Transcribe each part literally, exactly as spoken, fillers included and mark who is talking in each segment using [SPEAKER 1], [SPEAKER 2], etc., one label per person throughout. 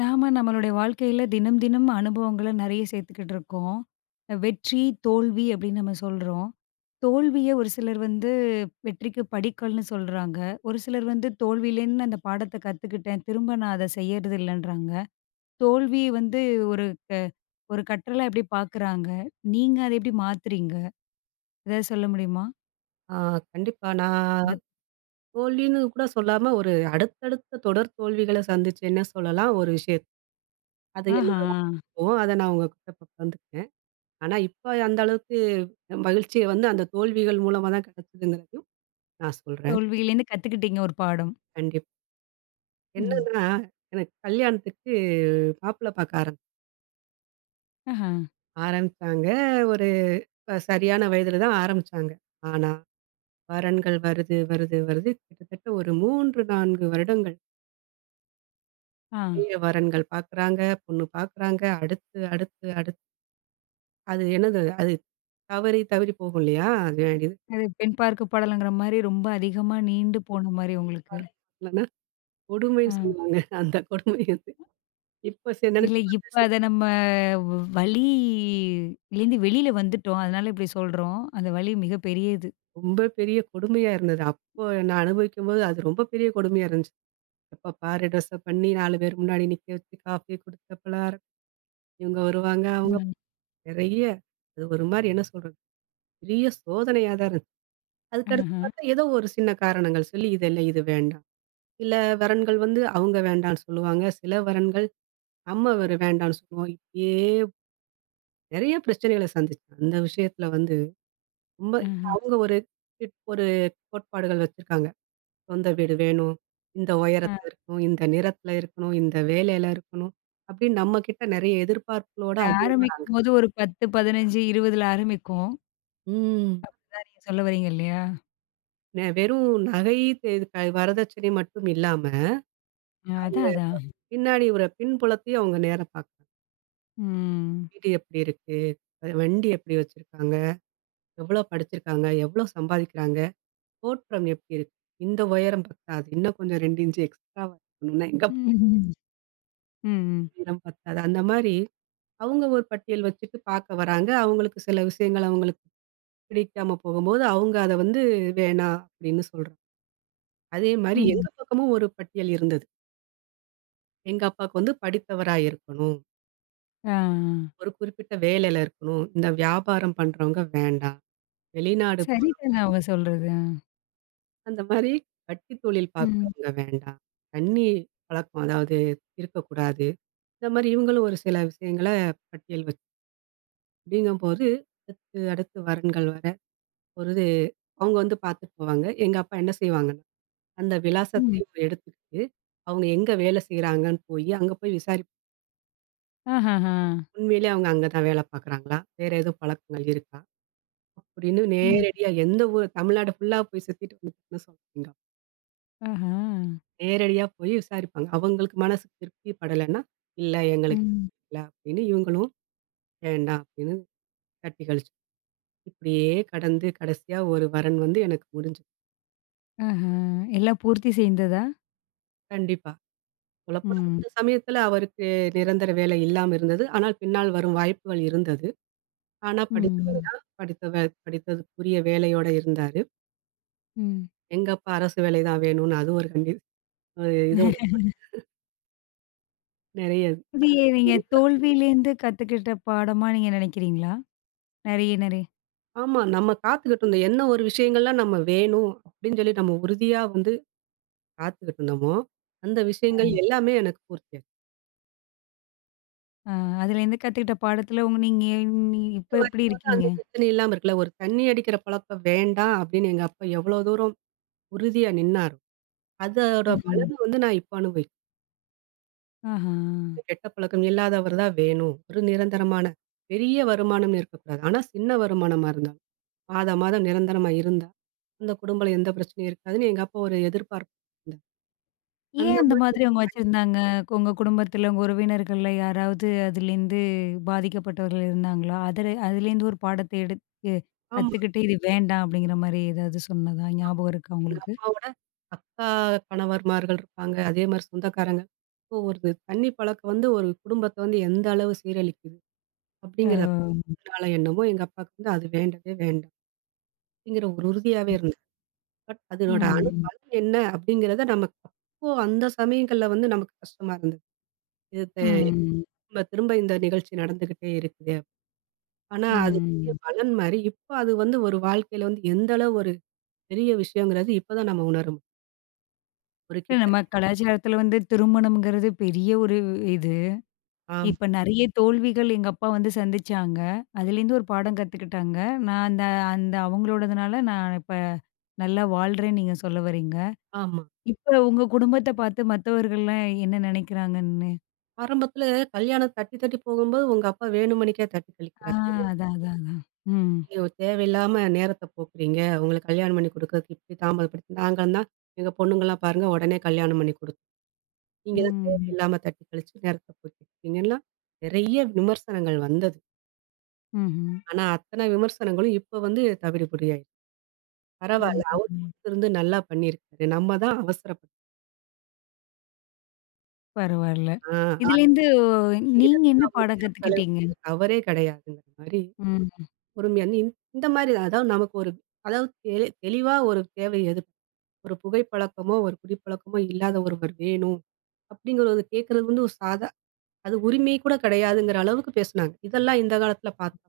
[SPEAKER 1] நாம நம்மளுடைய வாழ்க்கையில தினம் தினம் அனுபவங்கள நெறைய சேர்த்துக்கிட்டு இருக்கோம். வெற்றி, தோல்வி அப்படின்னு நம்ம சொல்றோம். தோல்விய ஒரு சிலர் வந்து வெற்றிக்கு படிக்கல்ன்னு சொல்றாங்க. ஒரு சிலர் வந்து தோல்வியிலேருந்து அந்த பாடத்த கத்துக்கிட்டேன். திரும்ப நான் அத செய்யறது இல்லன்றாங்க. தோல்வி வந்து ஒரு க ஒரு கற்றலா எப்படி பார்க்குறாங்க? நீங்க அத எப்படி மாத்துறீங்க? ஏதாவது சொல்ல முடியுமா?
[SPEAKER 2] ஆ கண்டிப்பா. நான்
[SPEAKER 1] இந்த
[SPEAKER 2] தோல்வின்னு கூட சொல்லாம, ஒரு அடுத்தடுத்த தொடர் தோல்விகள சந்திச்சேன்னே சொல்லலாம் ஒரு விஷயத்த. அது
[SPEAKER 1] ஆஹா!
[SPEAKER 2] என்னோட அனுபவம். அத நான் உங்ககிட்ட இப்ப பகிர்ந்துக்கிறேன். ஆனா, இப்ப அந்த அளவுக்கு மகிழ்ச்சிய வந்து அந்த தோல்விகள் மூலமா தான் கிடைச்சதுங்கிறதையும் நான் சொல்றேன்.
[SPEAKER 1] தோல்வியிலேருந்து கத்துக்கிட்டீங்க ஒரு பாடம்.
[SPEAKER 2] கண்டிப்பா.
[SPEAKER 1] ம்.
[SPEAKER 2] என்னன்னா, எனக்கு கல்யாணத்துக்கு மாப்பிள பார்க்க ஆரம்
[SPEAKER 1] ஆஹா.
[SPEAKER 2] ஆரம்பிச்சாங்க. ஒரு இப்ப சரியான வயதில தான் ஆரம்பிச்சாங்க. ஆனா, வரன்கள் வருது, வருது, வருது கிட்டத்தட்ட ஒரு மூன்று, நான்கு வருடங்கள்.
[SPEAKER 1] ஆ.
[SPEAKER 2] நிறைய வரன்கள் பார்க்குறாங்க, பொண்ணு பார்க்குறாங்க. அடுத்து, அடுத்து, அடுத்து அது என்னது அது தவறி தவறி போகும் இல்லையா? அது இதுவா
[SPEAKER 1] அது பெண் பார்க்க பாடல்ங்கிற மாரி ரொம்ப அதிகமா நீண்டு போன மாரி உங்களுக்கு.
[SPEAKER 2] இல்லன்னா
[SPEAKER 1] ஆ.
[SPEAKER 2] கொடுமைன்னு சொல்லுவாங்க. அந்த கொடுமை வந்து இப்ப சே
[SPEAKER 1] இல்ல
[SPEAKER 2] நினைச்சு பார்த்தா
[SPEAKER 1] இப்ப
[SPEAKER 2] சரி
[SPEAKER 1] அத நம்ம வ் வலி லேருந்து வெளில வந்துட்டோம். அதனால இப்டி சொல்றோம். அந்த வலி மிக பெரியது.
[SPEAKER 2] ரொம்ப பெரிய கொடுமையா இருந்தது. அப்போ நான் அனுபவிக்கும்போது அது ரொம்ப பெரிய கொடுமையா இருந்துச்சு. எப்ப பாரு ட்ரெஸ்ஸ பண்ணி நாலு பேர் முன்னாடி நிக்க வச்சு காஃபி குடுத்த பலகாரம், இவங்க வருவாங்க, அவங்க
[SPEAKER 1] ம்.
[SPEAKER 2] நிறைய அது ஒரு மாரி என்ன சொல்றது? பெரிய சோதனையா தான் இருந்துச்சு. அதுக்கடுத்து
[SPEAKER 1] ஆஹ.
[SPEAKER 2] பார்த்தா ஏதோ ஒரு சின்ன காரணங்கள் சொல்லி இது இல்ல, இது வேண்டாம். சில வரன்கள் வந்து அவங்க வேண்டான்னு சொல்லுவாங்க. சில வரன்கள் நம்ம ஒரு வேண்டான்னு சொல்லுவோம். இப்படியே நெறைய பிரச்சனைகள சந்திச்சேன். அந்த விஷயத்துல வந்து ரொம்ப
[SPEAKER 1] ஆஹ.
[SPEAKER 2] அவங்க ஒரு இட் ஒரு கோட்பாடுகள் வச்சிருக்காங்க. சொந்த வீடு வேணும். இந்த
[SPEAKER 1] அ
[SPEAKER 2] உயரத்துல இருக்கணும். இந்த நிறத்துல இருக்கணும். இந்த வேலையில இருக்கணும். அப்படின்னு நம்மகிட்ட நெறைய எதிர்பார்ப்புகளோட
[SPEAKER 1] அது
[SPEAKER 2] அது
[SPEAKER 1] ஆரம்பிக்கும்போது ஒரு பத்து, பதினைந்து, இருபதுல ஆரம்பிக்கும்.
[SPEAKER 2] ம்.
[SPEAKER 1] அதான் நீங்க சொல்ல வரீங்க இல்லையா?
[SPEAKER 2] நெ வெறும் நகை தெ க வரதட்சணை மட்டும் இல்லாம,
[SPEAKER 1] அ
[SPEAKER 2] அவங்க
[SPEAKER 1] அதான், அதான்.
[SPEAKER 2] பின்னாடி ஒரு பின்புலத்தையும் அவங்க நேர பார்க்குறாங்க.
[SPEAKER 1] ம்.
[SPEAKER 2] வீடு எப்படி இருக்கு? வண்டி எப்படி வச்சிருக்காங்க? எவ்வளோ படிச்சிருக்காங்க? எவ்வளோ சம்பாதிக்கிறாங்க? தோற்றம் எப்படி இருக்கு? இந்த உயரம் பத்தாது. இன்னும் கொஞ்சம் ரெண்டு இன்ச் எக்ஸ்ட்ராவா இருக்கணும்னா, எங்க போனாலும்
[SPEAKER 1] ம். ம்.
[SPEAKER 2] உயரம் பத்தாது. அந்த மாரி அவங்க ஒரு பட்டியல் வச்சுட்டு பார்க்க வராங்க. அவங்களுக்கு சில விஷயங்கள் அவங்களுக்கு பிடிக்காம போகும்போது, அவங்க அத வந்து வேணாம் அப்படின்னு சொல்றாங்க. அதே மாரி
[SPEAKER 1] ம்.
[SPEAKER 2] எங்க பக்கமும் ஒரு பட்டியல் இருந்தது. எங்க அப்பாவுக்கு வந்து படித்தவரா இருக்கணும்.
[SPEAKER 1] ஆ.
[SPEAKER 2] ஒரு குறிப்பிட்ட வேலையில இருக்கணும். இந்த வியாபாரம் பண்றவங்க வேண்டாம். வெளிநாடு போறவங்க
[SPEAKER 1] சரிதானே அவங்க சொல்றது. ஆ.
[SPEAKER 2] அந்த மாரி வட்டி தொழில்
[SPEAKER 1] ம்.
[SPEAKER 2] பார்க்குறவங்க வேண்டாம். தண்ணி பழக்கம் அதாவது இருக்கக்கூடாது. இந்த மாரி இவங்களும் ஒரு சில விஷயங்கள பட்டியல் வச்சு அப்படிங்கும்போது, அடுத்து, அடுத்து வரன்கள் வர பொழுது அவங்க வந்து பார்த்துட்டு போவாங்க. எங்க அப்பா என்ன செய்வாங்கன்னா, அந்த
[SPEAKER 1] ம்.
[SPEAKER 2] விலாசத்தையும் எடுத்துக்கிட்டு, அவங்க எங்க வேலை செய்றாங்கன்னு போயி, அங்க போய் விசாரிப்
[SPEAKER 1] ஆஹஹா.
[SPEAKER 2] உண்மையிலே அவங்க அங்க தான் வேலை பார்க்குறாங்களா? வேற எதுவும் பழக்கங்கள் இருக்கா? அப்படின்னு
[SPEAKER 1] ம்.
[SPEAKER 2] நேரடியா எந்த ஊர் தமிழ்நாடு ஃபுல்லா போய் சுத்திட்டு வந்துட்டேன்னு சொல்றீங்க.
[SPEAKER 1] ஆஹா.
[SPEAKER 2] நேரடியா போய் விசாரிப்பாங்க. அவங்களுக்கு மனசு திருப்தி படலன்னா, "இல்ல எங்களுக்கு
[SPEAKER 1] ம்.
[SPEAKER 2] இல்ல" அப்படின்னு இவங்களும் வேண்டாம் அப்படின்னு தட்டி கழிச்சு. இப்படியே கடந்து கடைசியா ஒரு வரன் வந்து எனக்கு முடிஞ்சது.
[SPEAKER 1] ஆஹா! எல்லாம் பூர்த்தி செய்ந்ததா?
[SPEAKER 2] கண்டிப்பா. சொல்லப்போனா
[SPEAKER 1] ம்.
[SPEAKER 2] அந்த சமயத்துல அவருக்கு நிரந்தர வேலை இல்லாம இருந்தது. ஆனால் பின்னால் வரும் வாய்ப்புகள் இருந்தது. ஆனா படித்தவர்
[SPEAKER 1] ம்.
[SPEAKER 2] தான் படித்தவ படித்ததுக்குரிய வேலையோட இருந்தாரு.
[SPEAKER 1] ம்.
[SPEAKER 2] எங்க அப்பா அரசு வேலை தான் வேணும்னு அது ஒரு கண்டி அ இதோட நெறைய
[SPEAKER 1] இது நீங்க தோல்வியிலேருந்து கத்துக்கிட்ட பாடமா நீங்க நினைக்கிறீங்களா? நெறைய நெறைய
[SPEAKER 2] ஆமா. நம்ம காத்துக்கிட்டு இருந்தோம். என்ன ஒரு விஷயங்கள்லாம் நம்ம வேணும் அப்படின்னு சொல்லி நம்ம உறுதியா வந்து பார்த்துக்கிட்டு இருந்தோமோ, அந்த விஷயங்கள் எல்லாமே எனக்கு பூர்த்தியாச்சு.
[SPEAKER 1] ஆ அதுலேருந்து கத்துக்கிட்ட பாடத்துல உங்க நீங்க நீ இப்ப
[SPEAKER 2] இது
[SPEAKER 1] எப்படி
[SPEAKER 2] வரைக்கும் வந்து
[SPEAKER 1] இருக்கீங்க?
[SPEAKER 2] அந்த பிரச்சனை இல்லாம இருக்குல்ல. ஒரு தண்ணி அடிக்கிற பழக்கம் வேண்டாம் அப்படின்னு எங்க அப்பா எவ்வளோ தூரம் உறுதியா நின்னாரோ, அதோட
[SPEAKER 1] ம்.
[SPEAKER 2] பலன வந்து நான் இப்ப அனுபவிக்கிறேன்.
[SPEAKER 1] ஆஹா!
[SPEAKER 2] கெட்ட பழக்கம் இல்லாதவர் தான் வேணும். ஒரு நிரந்தரமான பெரிய வருமானம்னு இருக்கக்கூடாது. ஆனா சின்ன வருமானமா இருந்தாலும், மாதா மாதம் நிரந்தரமா இருந்தா, அந்த குடும்பல எந்த பிரச்சனையும் இருக்காதுன்னு எங்க அப்பா ஒரு எதிர்பார்ப்பு இருந்தார்.
[SPEAKER 1] ஏன்
[SPEAKER 2] அந்த
[SPEAKER 1] அந்த
[SPEAKER 2] மாதிரி
[SPEAKER 1] மாதிரி அவங்க வச்சிருந்தாங்க? உங்க குடும்பத்துல, உங்க உறவினர்கள்ல யாராவது அதுலேருந்து பாதிக்கப்பட்டவர்கள் இருந்தாங்களா? அதுல அதுலேருந்து ஒரு பாடத்த எடுத்து
[SPEAKER 2] ஆமா.
[SPEAKER 1] கத்துக்கிட்டு இது வேண்டாம் அப்படிங்கிற மாரி ஏதாவது சொன்னதா ஞாபகம் இருக்கா
[SPEAKER 2] எங்க
[SPEAKER 1] உங்களுக்கு?
[SPEAKER 2] அப்பாவோட அக்கா கணவர்மார்கள் இருப்பாங்க. அதே மாரி சொந்தக்காரங்க இப்போ ஒரு தண்ணி பழக்கம் வந்து ஒரு குடும்பத்த வந்து எந்த அளவு சீரழிக்குது
[SPEAKER 1] ஆ.
[SPEAKER 2] அப்படிங்கிறத அதனால என்னமோ எங்க அப்பாவுக்கு வந்து அது வேண்டவே வேண்டாம் அப்படிங்கிற ஒரு உறுதியாவே இருந்தது. பட் அதனோட அணு
[SPEAKER 1] ம்.
[SPEAKER 2] பலன் என்ன அப்படிங்கிறத நமக்கு அப்போ அந்த சமயங்கள்ல வந்து நமக்கு கஷ்டமா இருந்தது. இது
[SPEAKER 1] ம்.
[SPEAKER 2] திரும்ப திரும்ப இந்த நிகழ்ச்சி நடந்துகிட்டே இருக்குது. ஆனா அது பெரிய
[SPEAKER 1] ம்.
[SPEAKER 2] பலன் மாரி இப்போ அது வந்து ஒரு வாழ்க்கையில வந்து எந்த அளவு ஒரு பெரிய விஷயங்கிறது இப்பதான் நம்ம உணரும் ஒரு
[SPEAKER 1] இல்ல,
[SPEAKER 2] கிட்ட.
[SPEAKER 1] நம்ம கலாச்சாரத்துல வந்து திருமணம்ங்கிறது பெரிய ஒரு இது.
[SPEAKER 2] ஆமா,
[SPEAKER 1] இப்ப நெறைய தோல்விகள் எங்க அப்பா வந்து சந்திச்சாங்க. அதுலேருந்து ஒரு பாடம் கத்துக்கிட்டாங்க. நான் அந்த அந்த அவங்களோடதுனால நான் இப்ப நல்லா வாழ்றேன்னு நீங்க சொல்ல வர்றீங்க.
[SPEAKER 2] ஆமா.
[SPEAKER 1] இப்ப உங்க குடும்பத்த பார்த்து மத்தவர்கள்லாம் என்ன நெனைக்கிறாங்கன்னு?
[SPEAKER 2] ஆரம்பத்துல கல்யாணம் தட்டி தட்டி போகும்போது உங்க அப்பா வேணுமனிக்கே தட்டி
[SPEAKER 1] ஆ
[SPEAKER 2] கழிக்கிறாரு.
[SPEAKER 1] அதான், அதான், அதான். ம்.
[SPEAKER 2] நீங்க தேவையில்லாம நேரத்த போக்குறீங்க. உங்களுக்கு கல்யாணம் பண்ணி குடுக்கறதுக்கு இப்படி தாமதப்படுத்தி நாங்கன்னா எங்க பொண்ணுங்கலாம் பாருங்க உடனே கல்யாணம் பண்ணி குடுத்து. நீங்க தான்
[SPEAKER 1] ம்.
[SPEAKER 2] தேவையில்லாம தட்டி கழிச்சு நேரத்த போக்கிருக்கீங்கலாம் நெறைய விமர்சனங்கள் வந்தது.
[SPEAKER 1] ம்ஹ்ம்.
[SPEAKER 2] ஆனா அத்தன விமர்சனங்களும் இப்ப வந்து தவிடு பொடியாயிடுச்சு.
[SPEAKER 1] ம்.
[SPEAKER 2] பரவால்ல. அவர்
[SPEAKER 1] ம்.
[SPEAKER 2] பொறுத்திருந்து நல்லா பண்ணியிருக்காரு. நம்ம தான் அவசரப்பட்டோம்.
[SPEAKER 1] பரவால்ல.
[SPEAKER 2] ஆ ஆட்சி
[SPEAKER 1] இதுலேருந்து நீங்க
[SPEAKER 2] செய்றதுக்கு
[SPEAKER 1] என்ன
[SPEAKER 2] அவங்க
[SPEAKER 1] பாடம்
[SPEAKER 2] நேரம்
[SPEAKER 1] கத்துக்கிட்டீங்க?
[SPEAKER 2] செலவிட்டது தவறே கிடையாதுங்கிற மாரி
[SPEAKER 1] ம்.
[SPEAKER 2] பொறுமையா இந் இந்த மாரி அதாவது நமக்கு ஒரு அதாவது தெளி தெளிவா ஒரு தேவை எது ஒரு புகைப்பழக்கமோ, ஒரு குடிப்பழக்கமோ இல்லாத ஒருவர் வேணும். அப்படிங்கிறது கேட்கிறது வந்து ஒரு சாதா அது உரிமை கூட கிடையாதுங்கிற அளவுக்கு பேசுனாங்க. இதெல்லாம் இந்த காலத்துல பார்த்தா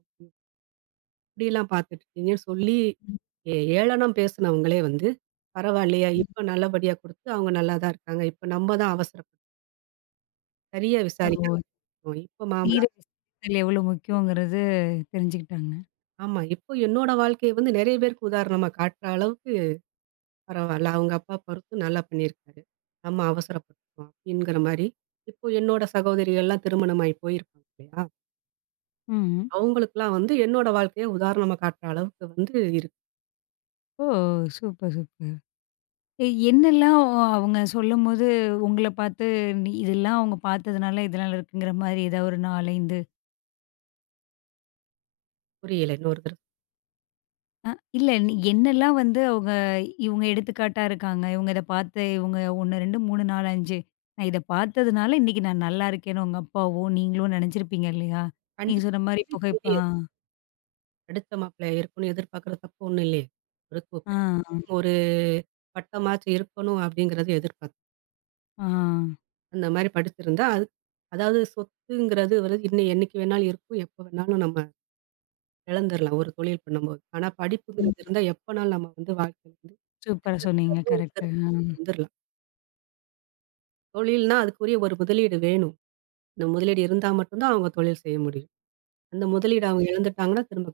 [SPEAKER 2] இப்படியெல்லாம் பார்த்துட்டுருக்கீங்கன்னு சொல்லி ஏ ஏளனம் பேசுனவங்களே வந்து, பரவாயில்லையா
[SPEAKER 1] ம்.
[SPEAKER 2] இப்ப நல்லபடியா குடுத்து அவங்க நல்லா தான் இருக்காங்க. இப்ப நம்ம தான் அவசரப்பட்டோம். சரியா
[SPEAKER 1] ஓ!
[SPEAKER 2] விசாரிக்காம விட்டுட்டோம். இப்ப
[SPEAKER 1] தீர
[SPEAKER 2] மாமனார்
[SPEAKER 1] எவ்வளோ முக்கியங்கிறது தெரிஞ்சுக்கிட்டாங்க.
[SPEAKER 2] ஆமா. இப்போ என்னோட வாழ்க்கைய வந்து நெறைய பேருக்கு உதாரணமா காட்டுற அளவுக்கு பரவால்ல. அவங்க அப்பா பொறுத்து நல்லா பண்ணியிருக்காரு. நம்ம அவசரப்பட்டுட்டோம் அப்படிங்கிற மாரி, இப்போ என்னோட சகோதரிகள்லாம் திருமணமாயி போயிருக்காங்க இல்லையா?
[SPEAKER 1] ம்.
[SPEAKER 2] அவங்களுக்கெல்லாம் வந்து என்னோட வாழ்க்கைய உதாரணமா காட்டுற அளவுக்கு வந்து இருக்கு.
[SPEAKER 1] ஓ! Super, super. எ என்னெல்லாம் அவங்க சொல்லும்போது உங்கள பார்த்து நீ இதெல்லாம் அவங்க பார்த்ததுனால இதெல்லாம் இருக்குங்கிற மாரி ஏதாவது ஒரு நான்கு, ஐந்து
[SPEAKER 2] புரியல இன்னொரு தடவ.
[SPEAKER 1] அ இல்ல என்னெல்லாம் வந்து அவங்க இவங்க எடுத்துக்காட்டா இருக்காங்க. இவங்க இத பார்த்து இவங்க ஒன்று, ரெண்டு, மூன்று, நாலு, அஞ்சு நான் இத பார்த்ததுனால இன்னைக்கு நான் நல்லா இருக்கேன்னு உங்க அப்பாவோ, நீங்களும் நினைச்சிருப்பீங்க இல்லையா? நீங்க
[SPEAKER 2] கண்டிப்பா.
[SPEAKER 1] சொன்ன மாரி
[SPEAKER 2] தள்ளி
[SPEAKER 1] புகைப்ப
[SPEAKER 2] தள்ளி எதிர் படிச்ச மாப்பிள்ளையா இருக்கணும்னு எதிர்பார்க்குற தப்பு ஒண்ணும் இல்லையே. ஒரு கு
[SPEAKER 1] ஆ, ஆ,
[SPEAKER 2] குறைந்தபட்சம் ஒரு பட்டமாச்சும் இருக்கணும் அப்படிங்கிறது எதிர்பார்ப்பு.
[SPEAKER 1] ஆ.
[SPEAKER 2] அந்த மாரி படிச்சிருந்தா அது அதாவது சொத்துங்கிறது வந்து இன்னும் என்னைக்கு வேணாலும் இருக்கும். எப்ப வேணாலும் நம்ம இழந்துரலாம் ஒரு தொழில் பண்ணும்போது. ஆனா
[SPEAKER 1] ம்.
[SPEAKER 2] படிப்புங்கிறது இருந்தா எப்பனாலும் நம்ம வந்து வாழ்க்கையில வந்து
[SPEAKER 1] சூப்பரா
[SPEAKER 2] எந்த இடத்துல
[SPEAKER 1] சொன்னீங்க.
[SPEAKER 2] இருந்தும்
[SPEAKER 1] கரெக்ட்டு.
[SPEAKER 2] திரும்ப
[SPEAKER 1] ம்.
[SPEAKER 2] வந்துரலாம். தொழில்னா அதுக்குரிய ஒரு முதலீடு வேணும். இந்த முதலீடு இருந்தா மட்டும் தான் அவங்க தொழில் செய்ய முடியும். அந்த முதலீடு அவங்க இழந்துட்டாங்கன்னா திரும்ப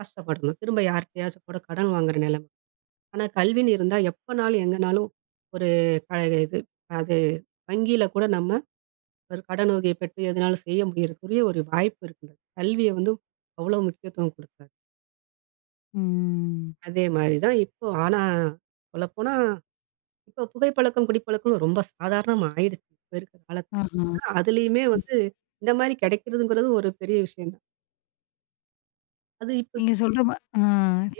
[SPEAKER 2] கஷ்டப்படணும். திரும்ப யார்ட்டயாச்சும் கூட கடன் வாங்குற நிலைமை. ஆனா கல்வின்னு இருந்தா எப்பனாலும் எங்கனாலும் ஒரு க இது அது வங்கியில கூட நம்ம ஒரு கடன் உதவிய பெற்று எதுனாலும் செய்ய முடியறக்குரிய ஒரு வாய்ப்பு இருக்குங்க. கல்விய வந்து அவ்வளோ முக்கியத்துவம் குடுத்தாரு.
[SPEAKER 1] ம்.
[SPEAKER 2] அதே மாரி தான் இப்போ ஆனா சொல்லப்போனா இப்ப புகைப்பழக்கம், குடிப்பழக்கம் ரொம்ப சாதாரணமா ஆயிடுச்சு. இப்ப இருக்கிற காலத்துல.
[SPEAKER 1] ஆஹா.
[SPEAKER 2] ஆனா, அதுலயுமே வந்து இந்த மாரி கிடைக்கிறதுங்கிறது ஒரு பெரிய விஷயம் தான். அது இப்ப
[SPEAKER 1] நீங்க சொல்ற மா ஆ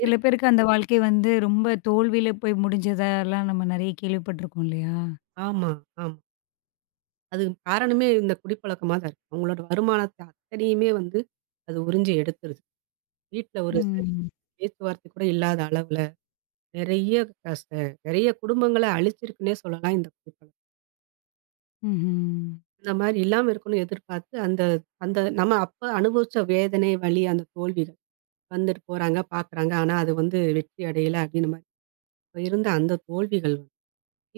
[SPEAKER 1] சில பேருக்கு அந்த வாழ்க்கை வந்து ரொம்ப தோல்வியில போய் முடிஞ்சதெல்லாம் நம்ம நெறைய கேள்விப்பட்டுருக்கோம் இல்லையா?
[SPEAKER 2] ஆமா, ஆமா. அதுக்கு காரணமே இந்த குடிப்பழக்கமா தான் இருக்கு. அவங்களோட வருமானத்த அத்தனையுமே வந்து அது உறிஞ்சு எடுத்துருது. வீட்ல ஒரு சரி
[SPEAKER 1] ம்.
[SPEAKER 2] பேச்சுவார்த்தை கூட இல்லாத அளவுல நிறைய கச நிறைய குடும்பங்கள அழிச்சிருக்குன்னே சொல்லலாம் இந்த குடிப்பழக்கம்.
[SPEAKER 1] ம்ஹ்ம்.
[SPEAKER 2] இந்த மாரி இல்லாம இருக்கணும்னு எதிர்பார்த்து அந்த அந்த நம்ம அப்ப அனுபவிச்ச வேதனை, வலி, அந்த தோல்வி வந்துட்டு போறாங்க, பார்க்குறாங்க. ஆனா அது வந்து வெற்றி அடையல அப்டின்னு மாரி. அப்ப இருந்த அந்த தோல்விகள் வந்து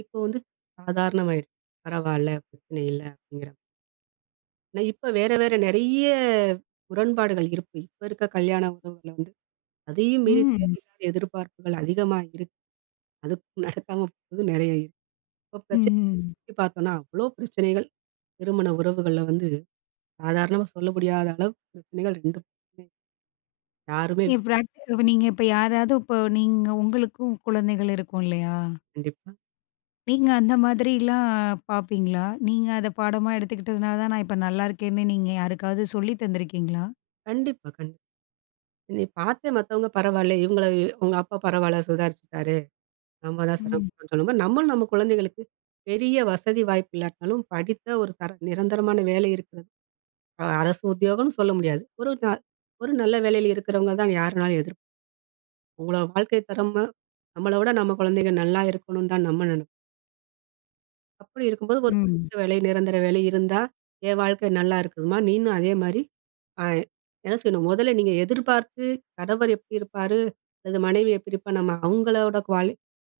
[SPEAKER 2] இப்போ வந்து சாதாரணமாயிடுச்சு. பரவால்ல, பிரச்சனை இல்ல அப்டிங்கிற ஆனா இப்ப வேற வேற நெறைய முரண்பாடுகள் இருக்கு. இப்ப இருக்க கல்யாண உறவுகள்ல வந்து அதையும் மீறி
[SPEAKER 1] ம்.
[SPEAKER 2] தேவையில்லாத எதிர்பார்ப்புகள் அதிகமா இருக்கு. அதுக்கும் நடக்காம போறது நெறைய இருக்கு. இப்ப பிரச்சனை
[SPEAKER 1] ம்.
[SPEAKER 2] பத்தி பார்த்தோம்னா, அவ்ளோ பிரச்சனைகள் திருமண உறவுகள்ல வந்து சாதாரணமா சொல்ல முடியாத அளவு பிரச்சனைகள் ரெண்டு யாருமே கண்டிப்பா.
[SPEAKER 1] என் பிராக்ட் நீங்க இப்ப யாராவது இப்போ நீங்க உங்களுக்கும் குழந்தைகள் இருக்கும் இல்லையா? நீங்க அந்த மாதிரிலாம் பார்ப்பீங்களா? நீங்க அத பாடமா எடுத்துக்கிட்டதுனால தான் நான் இப்ப நல்லா இருக்கேன்னு நீங்க யாருக்காவது சொல்லி தந்திருக்கீங்களா?
[SPEAKER 2] கண்டிப்பா, கண்டிப்பா. நீ பார்த்து மத்தவங்க பரவால்ல. இவங்கள உங்க அப்பா பரவால்ல சுதாரிச்சுட்டாரு. நம்ம தான்
[SPEAKER 1] ம்.
[SPEAKER 2] சிரமப்பட்டோம்னு சொல்லும்போது, நம்மளும் நம்ம குழந்தைகளுக்கு பெரிய வசதி வாய்ப்பு இல்லாட்டாலும், படித்த ஒரு தர நிரந்தரமான வேலை இருக்கிறது. அ அரசு உத்தியோகம்னு சொல்ல முடியாது. ஒரு ந ஒரு நல்ல வேலையில இருக்கிறவங்க தான் யாருனாலும் எதிர்பார்ப்போம். உங்களோட வாழ்க்கை தரமா நம்மள விட நம்ம குழந்தைங்க நல்லா இருக்கணும்னு தான் நம்ம நெனைப்போம். அப்படி இருக்கும்போது ஒரு
[SPEAKER 1] ம்.
[SPEAKER 2] படித்த வேலை, நிரந்தர வேலை இருந்தா, என் வாழ்க்கை நல்லா இருக்குதும்மா. நீனும் அதே மாரி அ என்ன சொல்லணும், முதல்ல நீங்க எதிர்பார்த்து கணவர் எப்படி இருப்பாரு, அல்லது மனைவி எப்படி இருப்பா, நம்ம அவங்களோட குவாலி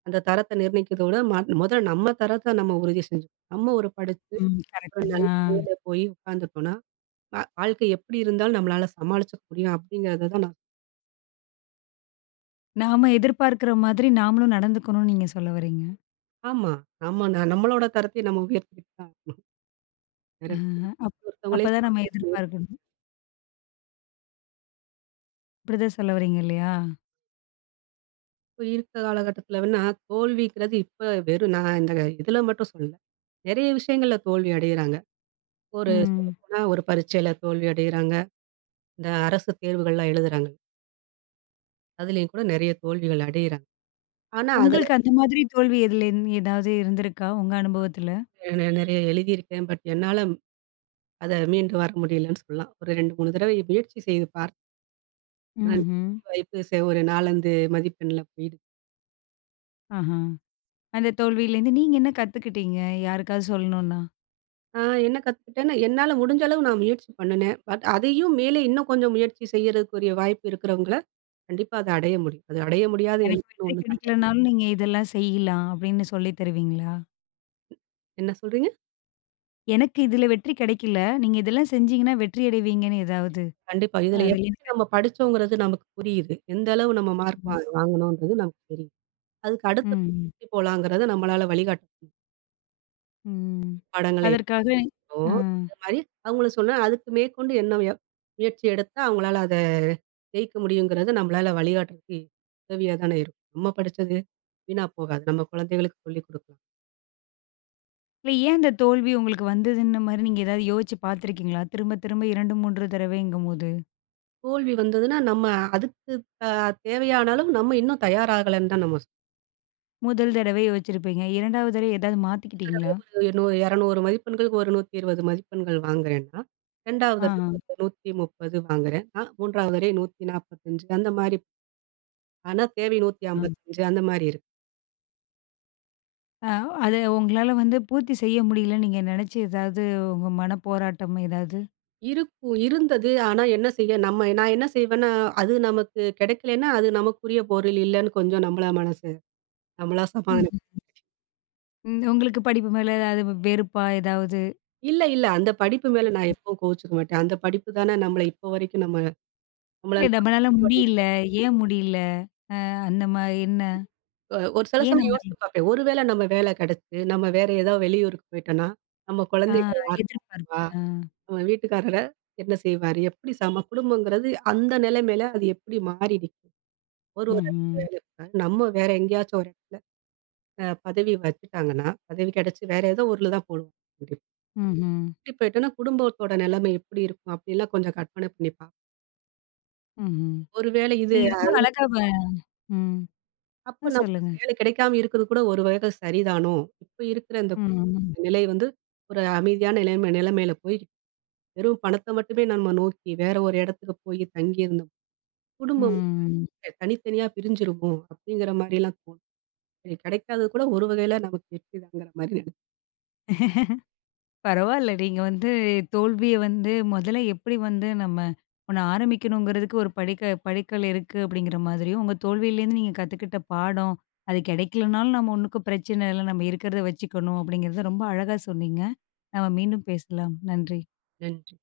[SPEAKER 2] அந்த தரத்த நிர்ணயிக்கிறத விட, ம முதல்ல நம்ம தரத்த நம்ம உறுதி செஞ்சுக்கணும். நம்ம ஒரு படிச்சு,
[SPEAKER 1] ம்.
[SPEAKER 2] ஒரு
[SPEAKER 1] கரெக்ட்டுங்க.
[SPEAKER 2] நல்ல வேலையில
[SPEAKER 1] ஆ.
[SPEAKER 2] போய் உட்காந்துட்டோம்னா, வா வாழ்க்கை எப்படி இருந்தாலும் நம்மளால சமாளிச்சுக்க முடியும் அப்படிங்கிறத தான் நான்
[SPEAKER 1] நாம எதிர்பார்க்கிற மாதிரி நாமளும் நடந்துக்கணும்னு நீங்க சொல்ல வர்றீங்க.
[SPEAKER 2] ஆமா. நம்ம ந- நம்மளோட தரத்தையும் நம்ம உயர்த்திக்கிட்டு தான் இருக்கணும். வேற
[SPEAKER 1] ஆ,
[SPEAKER 2] வழி இல்ல.
[SPEAKER 1] அப்
[SPEAKER 2] இன்னொருத்தவங்களையும்
[SPEAKER 1] அப்பதான் நம்ம
[SPEAKER 2] சார்ந்து நம்ம
[SPEAKER 1] எதிர்பார்க்கணும். இப்படிதான் சொல்ல வரீங்க இல்லையா?
[SPEAKER 2] இப்ப இருக்க காலகட்டத்துலன்னா, தோல்விங்கிறது இப்ப வெறும் நான் இந்த இதுல மட்டும் சொல்லல. நெறைய விஷயங்கள்ல தோல்வி அடையிறாங்க. ஒரு
[SPEAKER 1] ம்.
[SPEAKER 2] சொல்லப்போனா ஒரு பரீட்சையில தோல்வி அடையிறாங்க. இந்த அரசு தேர்வுகள்லாம் எழுதுறாங்க. அதுலயும் கூட நெறைய தோல்விகள் அடையிறாங்க. ஆனா, அதுல
[SPEAKER 1] உங்களுக்கு அந்த மாதிரி தோல்வி எதுலேருந்து ஏதாவது இருந்திருக்கா? உங்க அனுபவத்துல?
[SPEAKER 2] நெ நெறைய எழுதியிருக்கேன். பட் என்னால அத மீண்டு வர முடியலன்னு சொல்லலாம். ஒரு ரெண்டு, மூணு தடவை முயற்சி செய்து பார்த்தேன். ஆனா வெற்றி
[SPEAKER 1] ம்ஹ்ம்.
[SPEAKER 2] வாய்ப்பு சே ஒரு நான்கு, ஐந்து மதிப்பெண்ல போயிடுது.
[SPEAKER 1] ஆஹா. அந்த தோல்வியிலேருந்து நீங்க என்ன கத்துக்கிட்டீங்க? யாருக்காவது சொல்லணும்னா?
[SPEAKER 2] நான் என்ன கத்துக்கிட்டேன்னா, என்னால முடிஞ்ச அளவு நான் முயற்சி பண்ணுனேன். பட் அதையும் மேலே இன்னும் கொஞ்சம் முயற்சி செய்யறதுக்குரிய வாய்ப்பு இருக்கிறவங்கள கண்டிப்பா அத அடைய முடியும். அது அடைய முடியாத
[SPEAKER 1] எனக்கு
[SPEAKER 2] இலக்குன்னு
[SPEAKER 1] வெற்றி
[SPEAKER 2] ஒண்ணு கிடையாது.
[SPEAKER 1] கிடைக்கலனாலும் நீங்க இதெல்லாம் செய்யலாம் அப்படின்னு சொல்லி தருவீங்களா?
[SPEAKER 2] என்ன சொல்றீங்க?
[SPEAKER 1] எனக்கு இதுல வெற்றி கிடைக்கல. நீங்க இதெல்லாம் செஞ்சீங்கன்னா வெற்றி அடைவீங்கன்னு ஏதாவது?
[SPEAKER 2] கண்டிப்பா. இதுல எப்படி
[SPEAKER 1] அதுலேருந்து
[SPEAKER 2] நம்ம படிச்சோங்கிறது நமக்கு புரியுது. எந்த அளவு நம்ம மார்க் வா
[SPEAKER 1] கத்துக்கிட்டீங்க.
[SPEAKER 2] வாங்கணும்ன்றது நமக்கு தெரியும். அதுக்கு அடுத்த
[SPEAKER 1] ம்.
[SPEAKER 2] எப்படி போலாங்கிறத நம்மளால வழிகாட்ட முடியும்.
[SPEAKER 1] ம்.
[SPEAKER 2] பாடங்களை
[SPEAKER 1] அதற்காக அ.
[SPEAKER 2] எப்படியும் அதே மாரி அவங்களும் சொன்னா, அதுக்கு மேற்கொண்டு என்ன எ முயற்சி எடுத்தா அவங்களால அத ஜெயிக்க முடியுங்கிறத நம்மளால வழிகாட்டுறதுக்கு உதவியா தானே இருக்கும். நம்ம படிச்சது வீணா போகாது. நம்ம குழந்தைகளுக்கு சொல்லிக் குடுக்கலாம்.
[SPEAKER 1] இல்ல ஏன் அந்த தோல்வி உங்களுக்கு வந்ததுன்ன மாரி நீங்க ஏதாவது யோசிச்சு பார்த்துருக்கீங்களா? திரும்ப திரும்ப இரண்டு, மூன்று தடவைங்கும்போது,
[SPEAKER 2] தோல்வி வந்ததுன்னா, நம்ம அதுக்கு அ தேவையான அளவு நம்ம இன்னும் தயாராகலன்னு தான் நம்ம
[SPEAKER 1] முதல் தடவை யோசிச்சிருப்பீங்க. இரண்டாவது தடவை ஏதாவது
[SPEAKER 2] தடவை
[SPEAKER 1] மாத்திக்கிட்டீங்களா?
[SPEAKER 2] ஒரு நூ இருநூறு மதிப்பெண்களுக்கு ஒரு நூற்று இருபது மதிப்பெண்கள் வாங்குறேன்னா, இரண்டாவது
[SPEAKER 1] ஆ, ஆ,
[SPEAKER 2] தடவை ஒரு நூற்று முப்பது வாங்குறேன். அ மூன்றாவது தடவை நூற்று நாற்பத்தி ஐந்து அந்த மாரி பண தேவை
[SPEAKER 1] ஆ.
[SPEAKER 2] நூற்று ஐம்பத்தி ஐந்து அந்த மாரி இருக்கு.
[SPEAKER 1] அ அத உங்களால வந்து பூர்த்தி செய்ய முடியலன்னு நீங்க நெனச்சு ஏதாவது உங்க மனப்போராட்டம் ஏதாவது?
[SPEAKER 2] இருக்கும் இருந்தது. ஆனா என்ன செய்ய நம்ம நான் என்ன செய்வேன்னா, அது நமக்கு கிடைக்கலன்னா, அது நமக்குரிய பொருள் இல்லன்னு கொஞ்சம் நம்மளா மனசு நம்மளா சமாதானம்
[SPEAKER 1] ம்ஹ்ம். ம். உங்களுக்கு படிப்பு மேல ஏதாவது வெறுப்பா ஏதாவது?
[SPEAKER 2] இல்ல, இல்ல அந்த படிப்பு மேல நான் எப்பவும் கோவிச்சுக்க மாட்டேன். அந்த படிப்பு தானே நம்மள இப்போ வரைக்கும் நம்ம நம்மள
[SPEAKER 1] ஏ நம்மளால முடியல, ஏன் முடியல? அந்த மாரி என்ன?
[SPEAKER 2] அ ஒரு சில
[SPEAKER 1] ஏன்
[SPEAKER 2] சமயம்
[SPEAKER 1] நம்மளால
[SPEAKER 2] யோசிச்சு பார்ப்பேன். ஒருவேளை நம்ம வேலை கிடைச்சு, நம்ம வேற ஏதாவது வெளியூருக்கு போயிட்டோம்னா, நம்ம
[SPEAKER 1] ஆ
[SPEAKER 2] குழந்தைகள யார்
[SPEAKER 1] எதிர்பார்ப்பு.
[SPEAKER 2] பார்த்துப்பா?
[SPEAKER 1] ஆ.
[SPEAKER 2] நம்ம வீட்டுக்காரர் என்ன செய்வாரு? எப்படி சம குடும்பங்கிறது அந்த நிலைமையில அது எப்படி மாறி நிக்கும்? ஒரு ஒரு இடத்துல
[SPEAKER 1] ம்ஹ்ம்.
[SPEAKER 2] வேலை இருக்காது. நம்ம வேற எங்கேயாச்சும் ஒரு இடத்துல அ பதவி வச்சுட்டாங்கன்னா, பதவி கிடைச்சு வேற ஏதோ ஊர்ல தான் போடுவாங்க.
[SPEAKER 1] ம்ஹ்ம்.
[SPEAKER 2] இப்படி போயிட்டோம்னா குடும்பத்தோட நிலைமை எப்படி இருக்கும்? அப்படிலாம் கொஞ்சம் கற்பனை பண்ணி பார்ப்பேன்.
[SPEAKER 1] ம்ஹ்ம்.
[SPEAKER 2] ஒருவேளை இது
[SPEAKER 1] நீங்க ரொம்ப அழகா வ ம். ஆ
[SPEAKER 2] அப்ப நமக்கு
[SPEAKER 1] சொல்லுங்க.
[SPEAKER 2] வேலை கிடைக்காம இருக்கிறது கூட ஒரு வகை சரிதானோ! இப்ப இருக்கிற இந்த
[SPEAKER 1] ம்.
[SPEAKER 2] பொருளாதார நிலை வந்து ஒரு அமைதியான நிலைமை நிலைமையில போய் வெறும் பணத்த மட்டுமே நம்ம நோக்கி வேற ஒரு இடத்துக்கு போய் தங்கி இருந்தோம். குடும்பம் வந்து
[SPEAKER 1] ம்.
[SPEAKER 2] தனி- தனித்தனியா பிரிஞ்சிருமோ! அப்பிடிங்கிற மாரிலாம் தோணும். இது கிடைக்காதது கூட ஒரு வகையில நமக்கு வெற்றி தாங்கிற மாரி நெனைக்கிறேன்.
[SPEAKER 1] பரவால்ல. நீங்க வந்து தோல்விய வந்து முதல்ல எப்படி வந்து நம்ம ஒண்ணு ஆரம்பிக்கணுங்கிறதுக்கு ஒரு படிக்க படிக்கல் இருக்கு அப்படிங்கிற மாதிரியும், உங்க தோல்வியிலேருந்து நீங்க கத்துக்கிட்ட பாடம், அது கிடைக்கலனாலும் நம்ம ஒண்ணுக்கும் பிரச்சனை இல்ல. நம்ம இருக்கிறத வச்சுக்கணும் அப்படிங்கிறத ரொம்ப அழகா சொன்னீங்க. நம்ம மீண்டும் பேசலாம். நன்றி.
[SPEAKER 2] நன்றி.